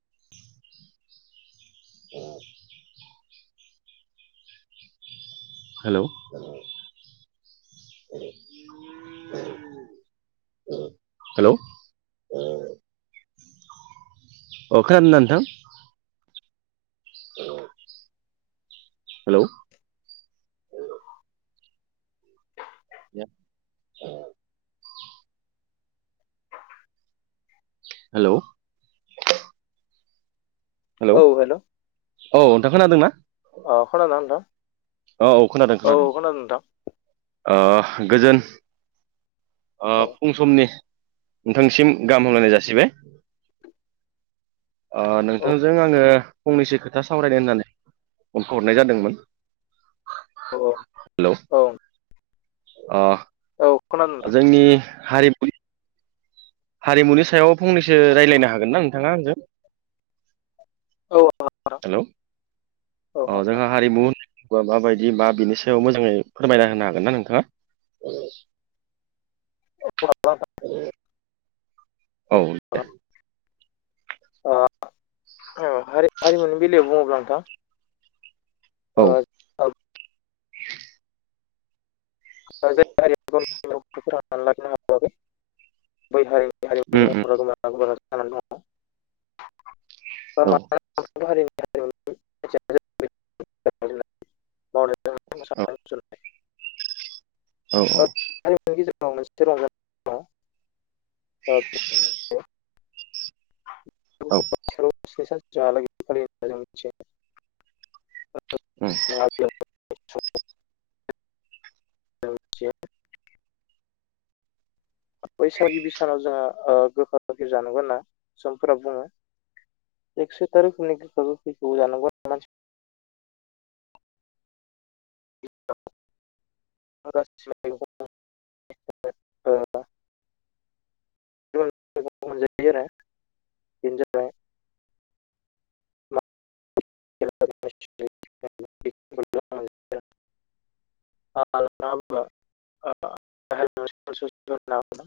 [unintelligible] हेल'! [inaudible] [inaudible] हेल'! अ खोनादों ना नोंथां? हेल'! [inaudible] हेल'! हेलौ औ हेल'! औ नोंथां खोनादों अ खोनादों ना नोंथां? औ खोनादों खोनादों। औ नोंथां। ओ गोजोन ओ औ फुं समनि नोंथांनिसिम गाहाम हामलायनाय जासिबाय। ओ औ नोंथांजों आङो फंनैसो खोथा सावरायनो होनना फनखौ हरनाय जादोंमोन। अ औ। अ औ। खोनादों नोंथां जोंनि हारि हारिमुनि सायाव फंनैसो रायज्लायनो हागोन ना नोंथाङा आंजों? औ हागोन नोंथां। [inaudible] हेल' औ [inaudible] अ हागोन जोंहा हारिमु होनोबा माबायदि बा बिनि सायाव मोजाङै फोरमायना होनो हागोन ना नोंथाङा? [inaudible] [unintelligible] [inaudible] औ। [unintelligible] ओ हा-हारिमुनि बेलायाव बुङोब्ला नोंथां ओ ज औ जाय हारिया गावनि [unintelligible] फोथांनानै लाखिनो हाबाबो बै हारिनि हारिमुनि उम उम महरा जानानै दङ औ औ [inaudible] [unintelligible] [unintelligible] [unintelligible] औ औ। औ हारिमुनि गेजेराव मोनसे [unintelligible] ओ [unintelligible] औ [unintelligible] ओम। जोंहा [unintelligible] मिथियो बैसागिबि सानाव जोङा ओ गोखा गोखै जानांगौ होनना समफोरा बुङो। एकस' एतार गुनिक हिसाबै जानांगौ आरोना। [unintelligible] ओ [unintelligible] मोनजायो आरो बेनो जाबाय। [inaudible] [unintelligible] [unintelligible]